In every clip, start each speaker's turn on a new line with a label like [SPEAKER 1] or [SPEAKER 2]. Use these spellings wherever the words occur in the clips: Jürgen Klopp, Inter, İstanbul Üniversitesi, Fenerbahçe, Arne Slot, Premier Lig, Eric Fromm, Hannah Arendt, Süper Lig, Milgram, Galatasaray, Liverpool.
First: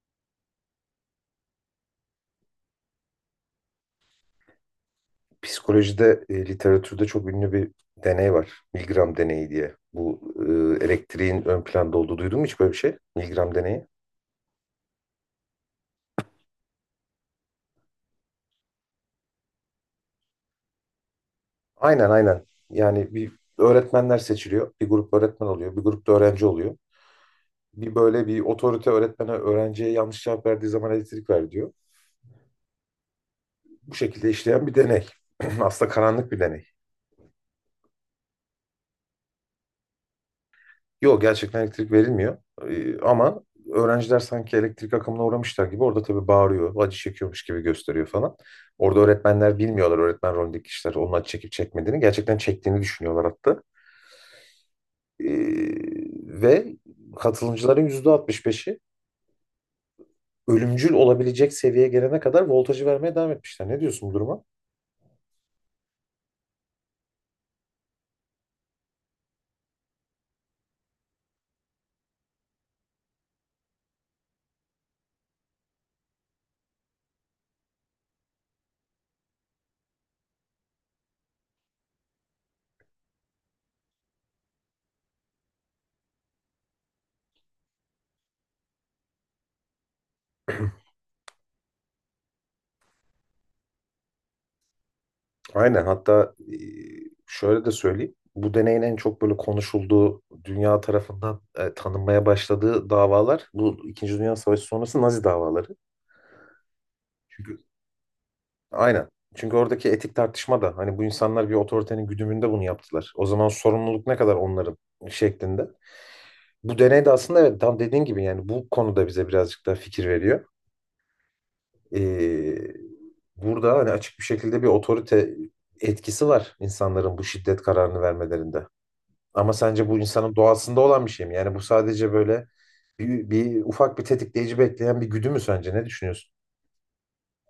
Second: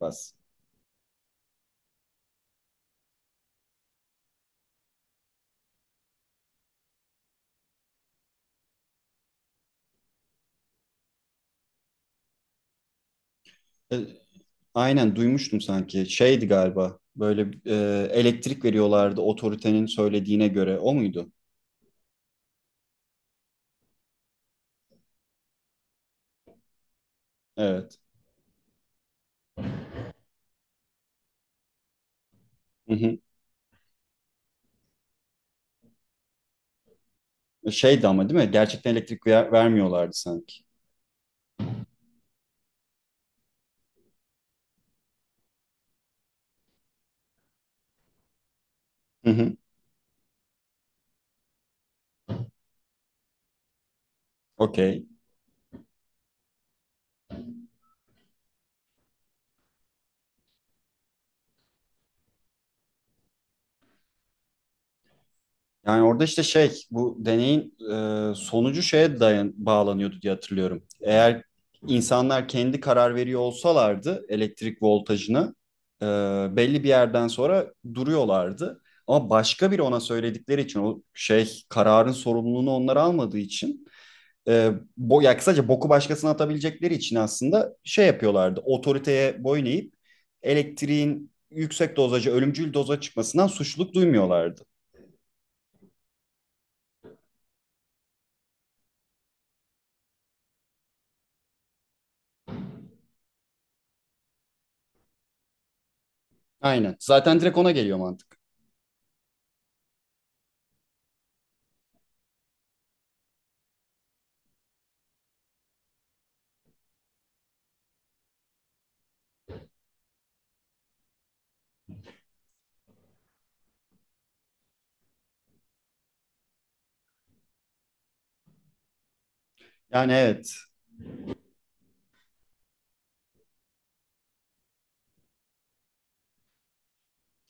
[SPEAKER 1] Bas.
[SPEAKER 2] Psikolojide, literatürde çok ünlü bir deney var. Milgram deneyi diye. Bu elektriğin ön planda olduğu duydun mu hiç böyle bir şey? Milgram deneyi.
[SPEAKER 1] E, aynen duymuştum sanki. Şeydi galiba. Böyle elektrik veriyorlardı otoritenin söylediğine göre. O muydu?
[SPEAKER 2] Aynen aynen. Yani bir öğretmenler seçiliyor. Bir grup öğretmen oluyor. Bir grupta öğrenci oluyor. Bir
[SPEAKER 1] Evet.
[SPEAKER 2] böyle bir otorite öğretmene öğrenciye yanlış cevap verdiği zaman elektrik ver diyor.
[SPEAKER 1] Hı hı.
[SPEAKER 2] Bu şekilde işleyen bir deney. Aslında karanlık bir deney.
[SPEAKER 1] Şeydi ama değil mi? Gerçekten elektrik vermiyorlardı sanki.
[SPEAKER 2] Yok, gerçekten elektrik verilmiyor. Ama öğrenciler sanki elektrik akımına uğramışlar gibi orada tabii bağırıyor, acı çekiyormuş gibi gösteriyor falan. Orada
[SPEAKER 1] Hı hı.
[SPEAKER 2] öğretmenler bilmiyorlar, öğretmen rolündeki kişiler onun acı çekip çekmediğini. Gerçekten çektiğini düşünüyorlar hatta.
[SPEAKER 1] Okey.
[SPEAKER 2] Ee, ve katılımcıların %65'i ölümcül olabilecek seviyeye gelene kadar voltajı vermeye devam etmişler. Ne diyorsun bu duruma?
[SPEAKER 1] Yani orada işte şey bu deneyin sonucu şeye bağlanıyordu diye hatırlıyorum. Eğer insanlar kendi karar veriyor olsalardı elektrik voltajını e, belli bir yerden sonra duruyorlardı. Ama başka biri ona söyledikleri için o şey kararın sorumluluğunu onlar almadığı için e, bo ya kısaca boku başkasına atabilecekleri için aslında şey yapıyorlardı. Otoriteye boyun eğip elektriğin yüksek dozaja ölümcül doza çıkmasından suçluluk duymuyorlardı.
[SPEAKER 2] Aynen, hatta şöyle de söyleyeyim. Bu deneyin en çok böyle konuşulduğu, dünya tarafından tanınmaya başladığı davalar bu İkinci Dünya Savaşı sonrası Nazi davaları.
[SPEAKER 1] Aynen. Zaten direkt
[SPEAKER 2] Çünkü
[SPEAKER 1] ona geliyor mantık.
[SPEAKER 2] aynen. Çünkü oradaki etik tartışma da hani bu insanlar bir otoritenin güdümünde bunu yaptılar. O zaman sorumluluk ne kadar onların şeklinde. Bu deney de aslında evet tam dediğin gibi, yani bu konuda bize birazcık daha fikir veriyor. Ee, burada hani açık bir şekilde bir otorite etkisi var insanların bu şiddet kararını vermelerinde. Ama sence bu
[SPEAKER 1] Yani
[SPEAKER 2] insanın
[SPEAKER 1] evet.
[SPEAKER 2] doğasında olan bir şey mi? Yani bu sadece böyle bir ufak bir tetikleyici bekleyen bir güdü mü sence? Ne düşünüyorsun?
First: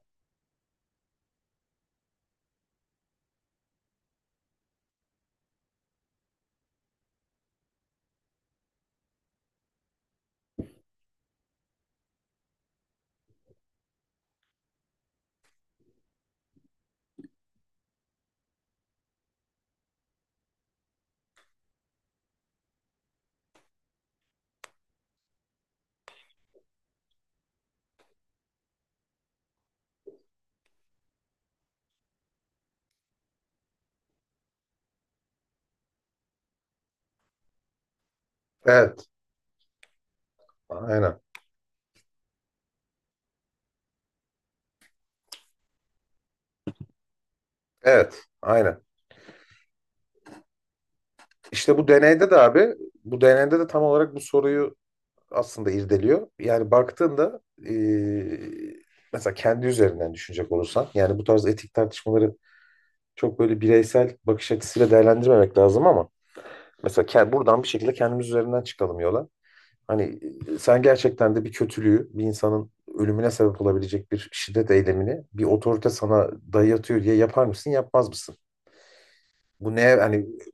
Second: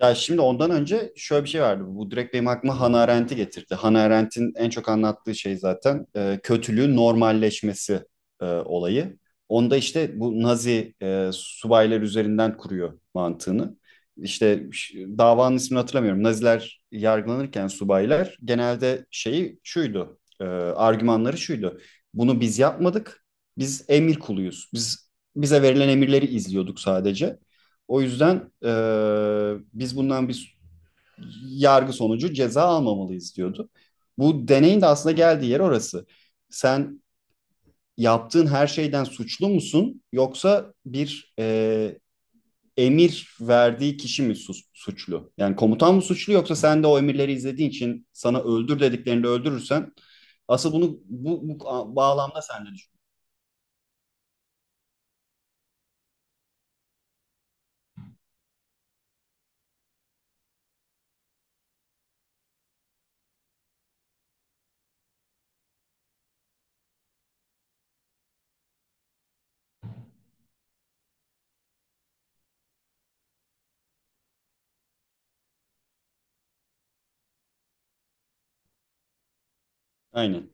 [SPEAKER 1] Ya şimdi ondan önce şöyle bir şey vardı. Bu direkt benim aklıma Hannah Arendt'i getirdi. Hannah Arendt'in en çok anlattığı şey zaten kötülüğün normalleşmesi olayı. Onda işte bu Nazi subaylar üzerinden kuruyor mantığını. İşte davanın ismini hatırlamıyorum. Naziler yargılanırken subaylar genelde şeyi şuydu. Argümanları şuydu. Bunu biz yapmadık. Biz emir kuluyuz. Biz bize verilen emirleri izliyorduk sadece. O yüzden biz bundan bir yargı sonucu ceza almamalıyız diyordu. Bu deneyin de aslında geldiği yer orası. Sen yaptığın her şeyden
[SPEAKER 2] Evet,
[SPEAKER 1] suçlu musun yoksa
[SPEAKER 2] aynen.
[SPEAKER 1] bir emir verdiği kişi mi suçlu? Yani komutan mı suçlu yoksa sen de o emirleri izlediğin için
[SPEAKER 2] Evet,
[SPEAKER 1] sana
[SPEAKER 2] aynen.
[SPEAKER 1] öldür dediklerini öldürürsen asıl bunu bu
[SPEAKER 2] İşte bu deneyde de
[SPEAKER 1] bağlamda sen de
[SPEAKER 2] abi,
[SPEAKER 1] düşün.
[SPEAKER 2] bu deneyde de tam olarak bu soruyu aslında irdeliyor. Yani baktığında mesela kendi üzerinden düşünecek olursan, yani bu tarz etik tartışmaları çok böyle bireysel bakış açısıyla değerlendirmemek lazım ama mesela buradan bir şekilde kendimiz üzerinden çıkalım yola. Hani sen gerçekten de bir kötülüğü, bir insanın ölümüne sebep olabilecek bir şiddet eylemini bir otorite sana dayatıyor diye yapar mısın, yapmaz mısın? Bu neye hani
[SPEAKER 1] Aynen.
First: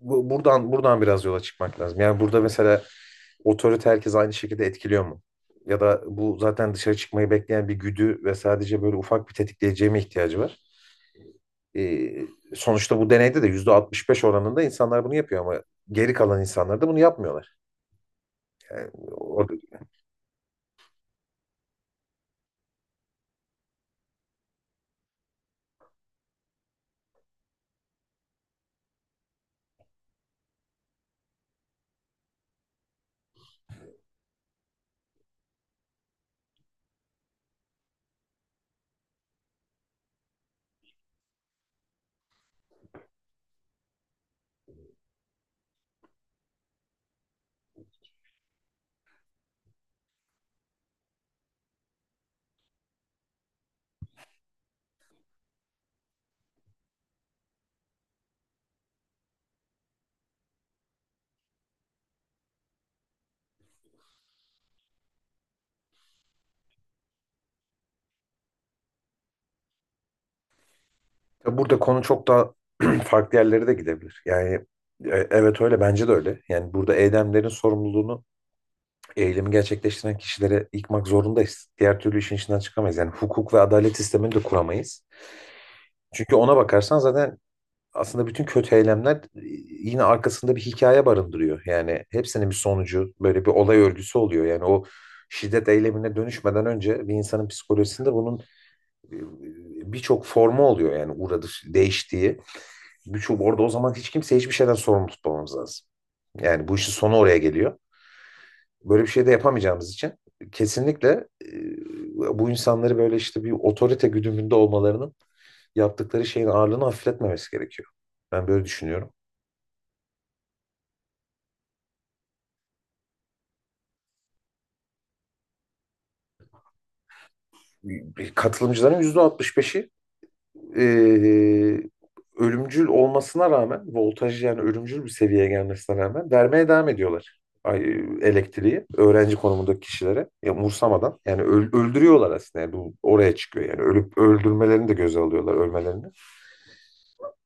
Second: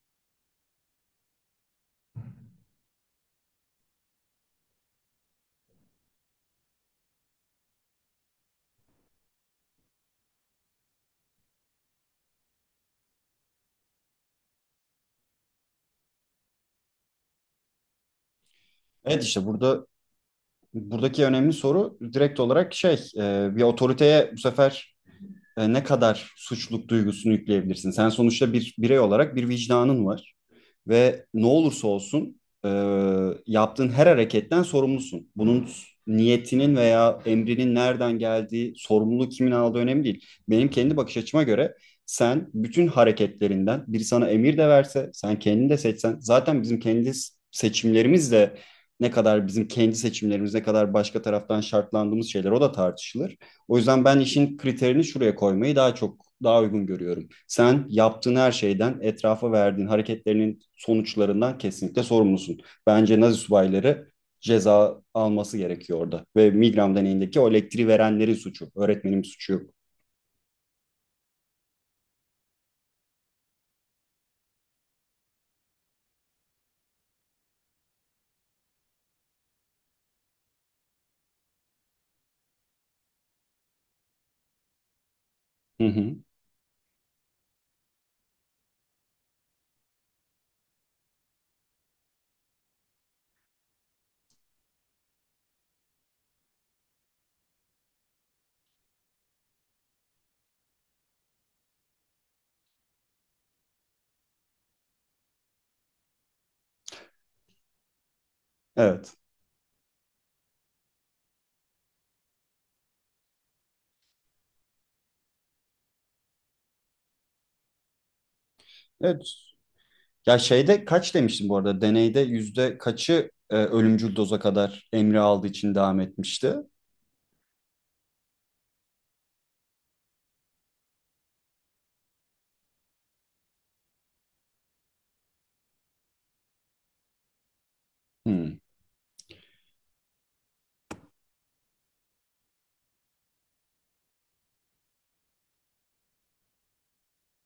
[SPEAKER 2] buradan biraz yola çıkmak lazım. Yani burada mesela otorite herkes aynı şekilde etkiliyor mu? Ya da bu zaten dışarı çıkmayı bekleyen bir güdü ve sadece böyle ufak bir tetikleyiciye mi ihtiyacı var? E, sonuçta bu deneyde de %65 oranında insanlar bunu yapıyor ama geri kalan insanlar da bunu yapmıyorlar. Yani
[SPEAKER 1] Evet işte
[SPEAKER 2] o-
[SPEAKER 1] buradaki önemli soru direkt olarak şey bir otoriteye bu sefer ne kadar suçluluk duygusunu yükleyebilirsin? Sen sonuçta bir birey olarak bir vicdanın var ve ne olursa olsun e, yaptığın her hareketten sorumlusun. Bunun niyetinin veya emrinin nereden geldiği, sorumluluğu kimin aldığı önemli değil. Benim kendi bakış açıma göre sen bütün hareketlerinden biri sana emir de verse, sen kendini de seçsen, zaten bizim kendi seçimlerimiz de ne kadar bizim kendi seçimlerimiz ne kadar başka taraftan şartlandığımız şeyler o da tartışılır. O yüzden ben işin kriterini şuraya koymayı daha çok daha uygun görüyorum. Sen yaptığın her şeyden, etrafa verdiğin hareketlerinin sonuçlarından kesinlikle sorumlusun. Bence Nazi subayları ceza alması gerekiyor orada. Ve Milgram deneyindeki o elektriği verenlerin suçu. Öğretmenin suçu yok.
[SPEAKER 2] Tabii, burada konu çok daha farklı yerlere de gidebilir. Yani evet, öyle, bence de öyle. Yani burada eylemlerin sorumluluğunu eylemi gerçekleştiren kişilere yıkmak zorundayız. Diğer türlü işin içinden çıkamayız. Yani hukuk ve adalet sistemini de kuramayız.
[SPEAKER 1] Hı hı.
[SPEAKER 2] Çünkü ona bakarsan zaten aslında bütün kötü eylemler yine arkasında bir hikaye barındırıyor. Yani hepsinin bir sonucu böyle bir olay örgüsü oluyor. Yani o şiddet eylemine dönüşmeden önce bir insanın psikolojisinde bunun birçok formu oluyor, yani uğradı değiştiği. Birçok orada, o zaman hiç kimse hiçbir şeyden sorumlu tutmamamız lazım. Yani bu işin sonu oraya geliyor. Böyle bir
[SPEAKER 1] Evet.
[SPEAKER 2] şey de yapamayacağımız için kesinlikle bu insanları böyle işte bir otorite güdümünde olmalarının yaptıkları şeyin ağırlığını hafifletmemesi gerekiyor. Ben böyle düşünüyorum.
[SPEAKER 1] Evet. Ya şeyde kaç demiştim bu arada? Deneyde yüzde kaçı ölümcül doza kadar emri aldığı için devam etmişti?
[SPEAKER 2] Katılımcıların %65'i e, ölümcül olmasına rağmen voltaj, yani ölümcül bir seviyeye gelmesine rağmen vermeye devam ediyorlar, ay-
[SPEAKER 1] Hı.
[SPEAKER 2] elektriği öğrenci konumundaki kişilere, ya umursamadan, yani öldürüyorlar aslında, yani bu oraya çıkıyor, yani ölüp öldürmelerini de göze alıyorlar, ölmelerini.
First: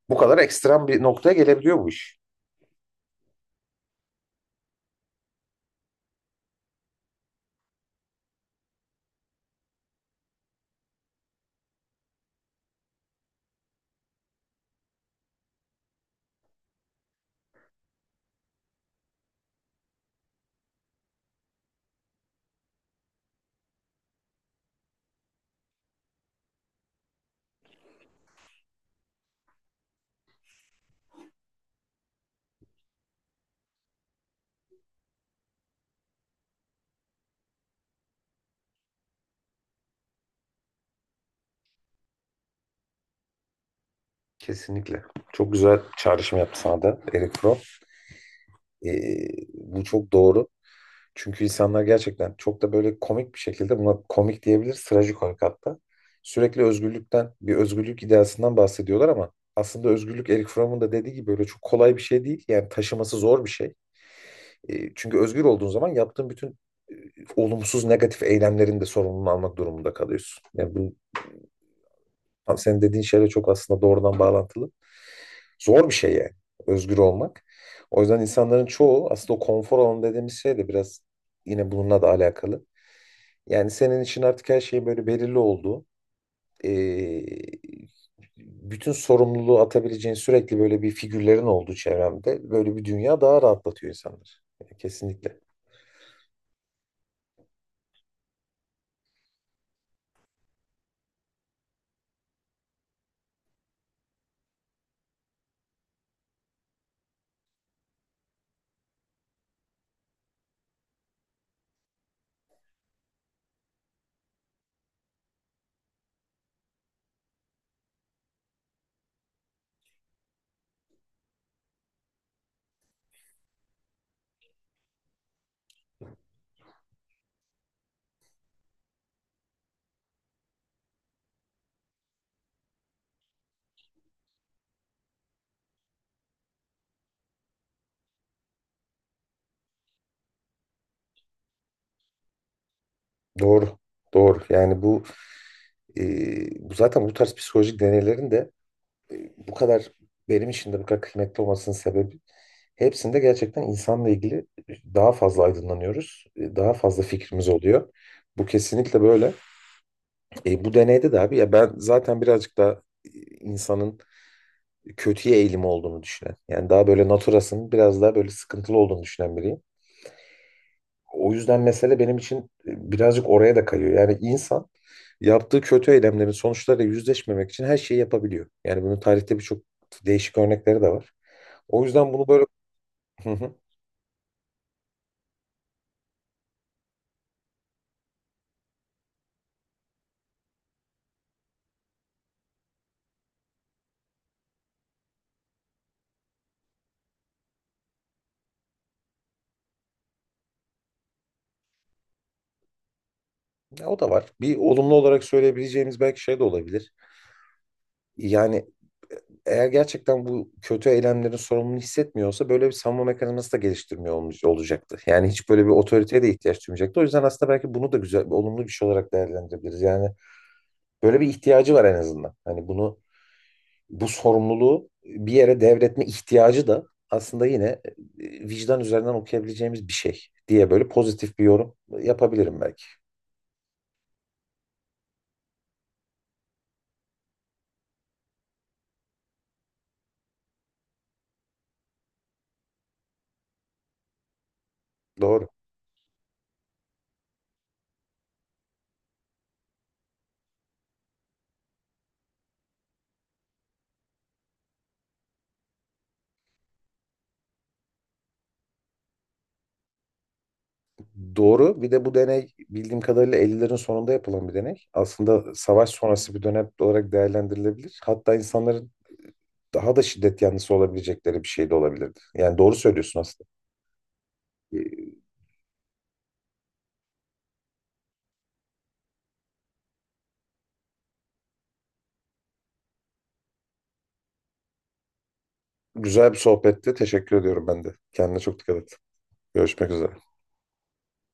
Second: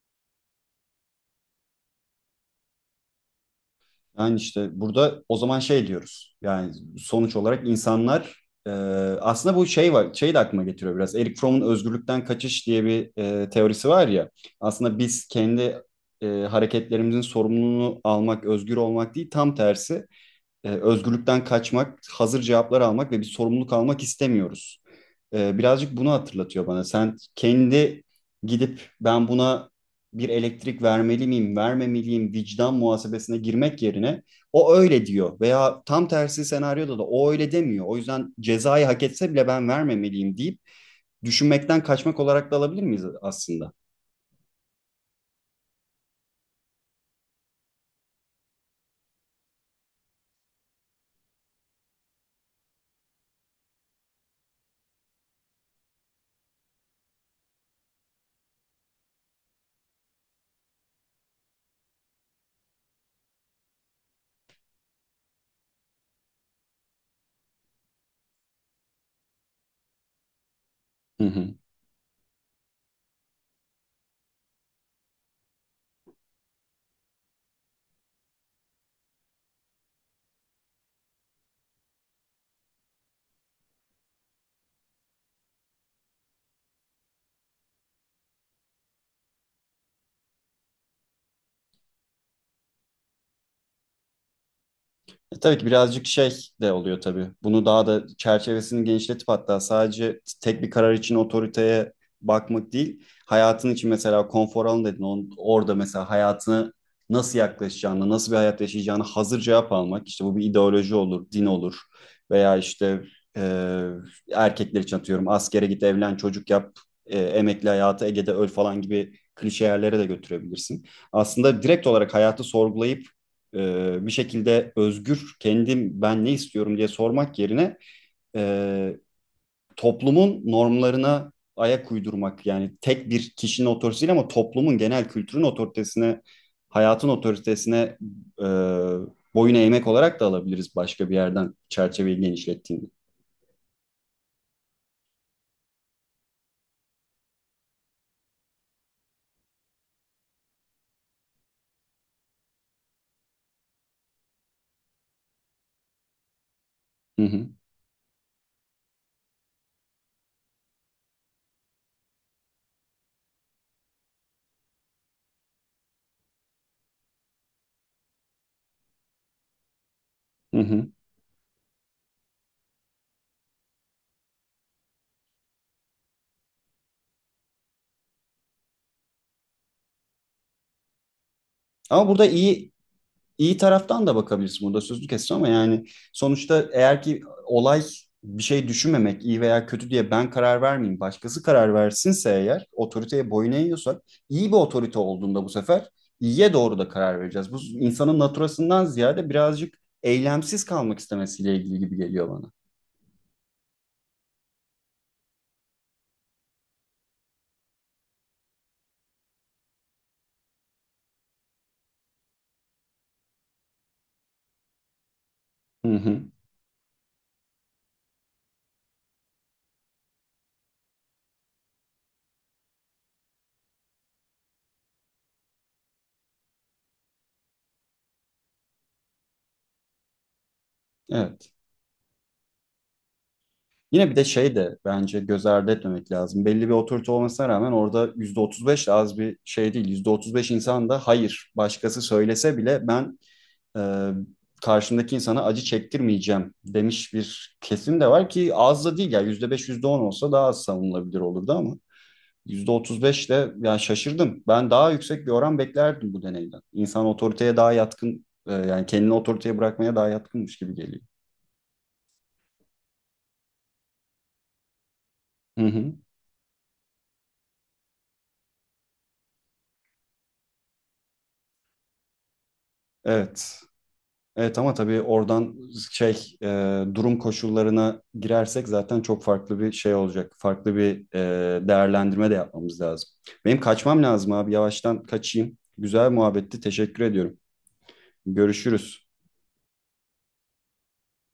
[SPEAKER 2] Bu kadar ekstrem bir noktaya gelebiliyor bu iş.
[SPEAKER 1] Yani işte burada o zaman şey diyoruz. Yani sonuç olarak insanlar e, aslında bu şey var, şey de aklıma getiriyor biraz. Eric Fromm'un özgürlükten kaçış diye bir teorisi var ya. Aslında biz kendi hareketlerimizin sorumluluğunu almak, özgür olmak değil, tam tersi özgürlükten kaçmak, hazır cevaplar almak ve bir sorumluluk almak istemiyoruz. Birazcık bunu hatırlatıyor bana. Sen kendi gidip ben buna bir elektrik vermeli miyim, vermemeliyim vicdan muhasebesine girmek yerine o öyle diyor veya tam tersi senaryoda da o öyle demiyor. O yüzden cezayı hak etse bile ben vermemeliyim deyip düşünmekten kaçmak olarak da alabilir miyiz aslında?
[SPEAKER 2] Kesinlikle. Çok güzel çağrışım yaptı sana da Eric Fromm. Ee, bu çok doğru. Çünkü insanlar gerçekten çok da böyle komik bir şekilde, buna komik diyebiliriz, trajikomik hatta. Sürekli özgürlükten, bir özgürlük ideasından bahsediyorlar ama aslında özgürlük Eric Fromm'un da dediği gibi böyle çok kolay bir şey değil. Yani taşıması zor bir şey. Çünkü özgür olduğun zaman yaptığın bütün e, olumsuz, negatif eylemlerin de sorumluluğunu almak durumunda kalıyorsun. Yani bu
[SPEAKER 1] Hı hı.
[SPEAKER 2] tam senin dediğin şeyle çok aslında doğrudan bağlantılı. Zor bir şey, yani özgür olmak. O yüzden insanların çoğu aslında o konfor alanı dediğimiz şey de biraz yine bununla da alakalı. Yani senin için artık her şey böyle belirli olduğu, eee, bütün sorumluluğu atabileceğin sürekli böyle bir figürlerin olduğu çevremde böyle bir dünya daha rahatlatıyor insanlar. Kesinlikle.
[SPEAKER 1] Tabii ki birazcık şey de oluyor tabii. Bunu daha da çerçevesini genişletip hatta sadece tek bir karar için otoriteye bakmak değil. Hayatın için mesela konfor alanı dedin. Orada mesela hayatını nasıl yaklaşacağını, nasıl bir hayat yaşayacağını hazır cevap almak. İşte bu bir ideoloji olur, din olur veya işte e, erkekler için atıyorum askere git, evlen, çocuk yap, emekli hayatı Ege'de öl falan gibi klişe yerlere de götürebilirsin. Aslında direkt olarak hayatı sorgulayıp bir şekilde özgür kendim ben ne istiyorum diye sormak yerine e, toplumun normlarına ayak uydurmak yani tek bir kişinin otoritesi değil ama toplumun genel kültürün otoritesine hayatın otoritesine e, boyun eğmek olarak da alabiliriz başka bir yerden çerçeveyi genişlettiğinde.
[SPEAKER 2] Doğru. Doğru. Yani bu bu zaten bu tarz psikolojik deneylerin de bu kadar benim için de bu kadar kıymetli olmasının sebebi, hepsinde gerçekten insanla ilgili daha fazla aydınlanıyoruz. Daha fazla
[SPEAKER 1] Hı
[SPEAKER 2] fikrimiz
[SPEAKER 1] hı,
[SPEAKER 2] oluyor. Bu kesinlikle böyle. Bu deneyde de abi ya, ben zaten birazcık daha insanın kötüye eğilimi olduğunu düşünen. Yani daha böyle naturasının biraz daha böyle sıkıntılı olduğunu düşünen biriyim.
[SPEAKER 1] hı hı.
[SPEAKER 2] O yüzden mesele benim için birazcık oraya da kayıyor. Yani insan yaptığı kötü eylemlerin sonuçlarıyla yüzleşmemek için her şeyi yapabiliyor. Yani bunun tarihte birçok değişik örnekleri de var. O
[SPEAKER 1] Ama
[SPEAKER 2] yüzden
[SPEAKER 1] burada
[SPEAKER 2] bunu böyle.
[SPEAKER 1] iyi
[SPEAKER 2] Hı hı.
[SPEAKER 1] iyi taraftan da bakabilirsin, burada sözünü kestim ama yani sonuçta eğer ki olay bir şey düşünmemek, iyi veya kötü diye ben karar vermeyeyim başkası karar versinse, eğer otoriteye boyun eğiyorsak iyi bir otorite olduğunda bu sefer iyiye doğru da karar vereceğiz. Bu insanın naturasından ziyade birazcık eylemsiz kalmak istemesiyle ilgili gibi geliyor bana.
[SPEAKER 2] Ya, o da var. Bir olumlu olarak söyleyebileceğimiz belki şey de olabilir. Yani eğer gerçekten bu kötü eylemlerin sorumluluğunu hissetmiyorsa, böyle bir savunma mekanizması da geliştirmiyor olacaktı. Yani hiç böyle bir
[SPEAKER 1] Hı
[SPEAKER 2] otoriteye
[SPEAKER 1] hı.
[SPEAKER 2] de ihtiyaç duymayacaktı. O yüzden aslında belki bunu da güzel, olumlu bir şey olarak değerlendirebiliriz. Yani böyle bir ihtiyacı var en azından. Hani bunu, bu sorumluluğu bir yere devretme ihtiyacı da aslında yine vicdan üzerinden okuyabileceğimiz bir şey diye böyle pozitif bir
[SPEAKER 1] Evet.
[SPEAKER 2] yorum yapabilirim belki.
[SPEAKER 1] Yine bir de şey de bence göz ardı etmemek lazım. Belli bir otorite olmasına rağmen orada %35 de az bir şey değil. %35 insan da hayır başkası söylese bile ben e, karşımdaki insana
[SPEAKER 2] Doğru.
[SPEAKER 1] acı çektirmeyeceğim demiş bir kesim de var ki az da değil ya, %5 yüzde on olsa daha az savunulabilir olurdu ama %35 de, yani şaşırdım. Ben daha yüksek bir oran beklerdim bu deneyden. İnsan otoriteye daha yatkın, yani kendini otoriteye bırakmaya daha yatkınmış gibi geliyor.
[SPEAKER 2] Doğru. Bir de bu deney bildiğim kadarıyla 50'lerin sonunda yapılan bir deney. Aslında
[SPEAKER 1] Hı
[SPEAKER 2] savaş
[SPEAKER 1] hı.
[SPEAKER 2] sonrası bir dönem olarak değerlendirilebilir. Hatta insanların daha da şiddet yanlısı olabilecekleri bir şey de olabilirdi. Yani doğru söylüyorsun aslında.
[SPEAKER 1] Evet. Evet ama tabii
[SPEAKER 2] E,
[SPEAKER 1] oradan şey durum koşullarına girersek zaten çok farklı bir şey olacak. Farklı bir değerlendirme de yapmamız lazım. Benim kaçmam lazım abi. Yavaştan kaçayım. Güzel
[SPEAKER 2] Güzel bir
[SPEAKER 1] muhabbetti.
[SPEAKER 2] sohbetti.
[SPEAKER 1] Teşekkür
[SPEAKER 2] Teşekkür
[SPEAKER 1] ediyorum.
[SPEAKER 2] ediyorum ben de. Kendine çok dikkat et.
[SPEAKER 1] Görüşürüz.
[SPEAKER 2] Görüşmek üzere.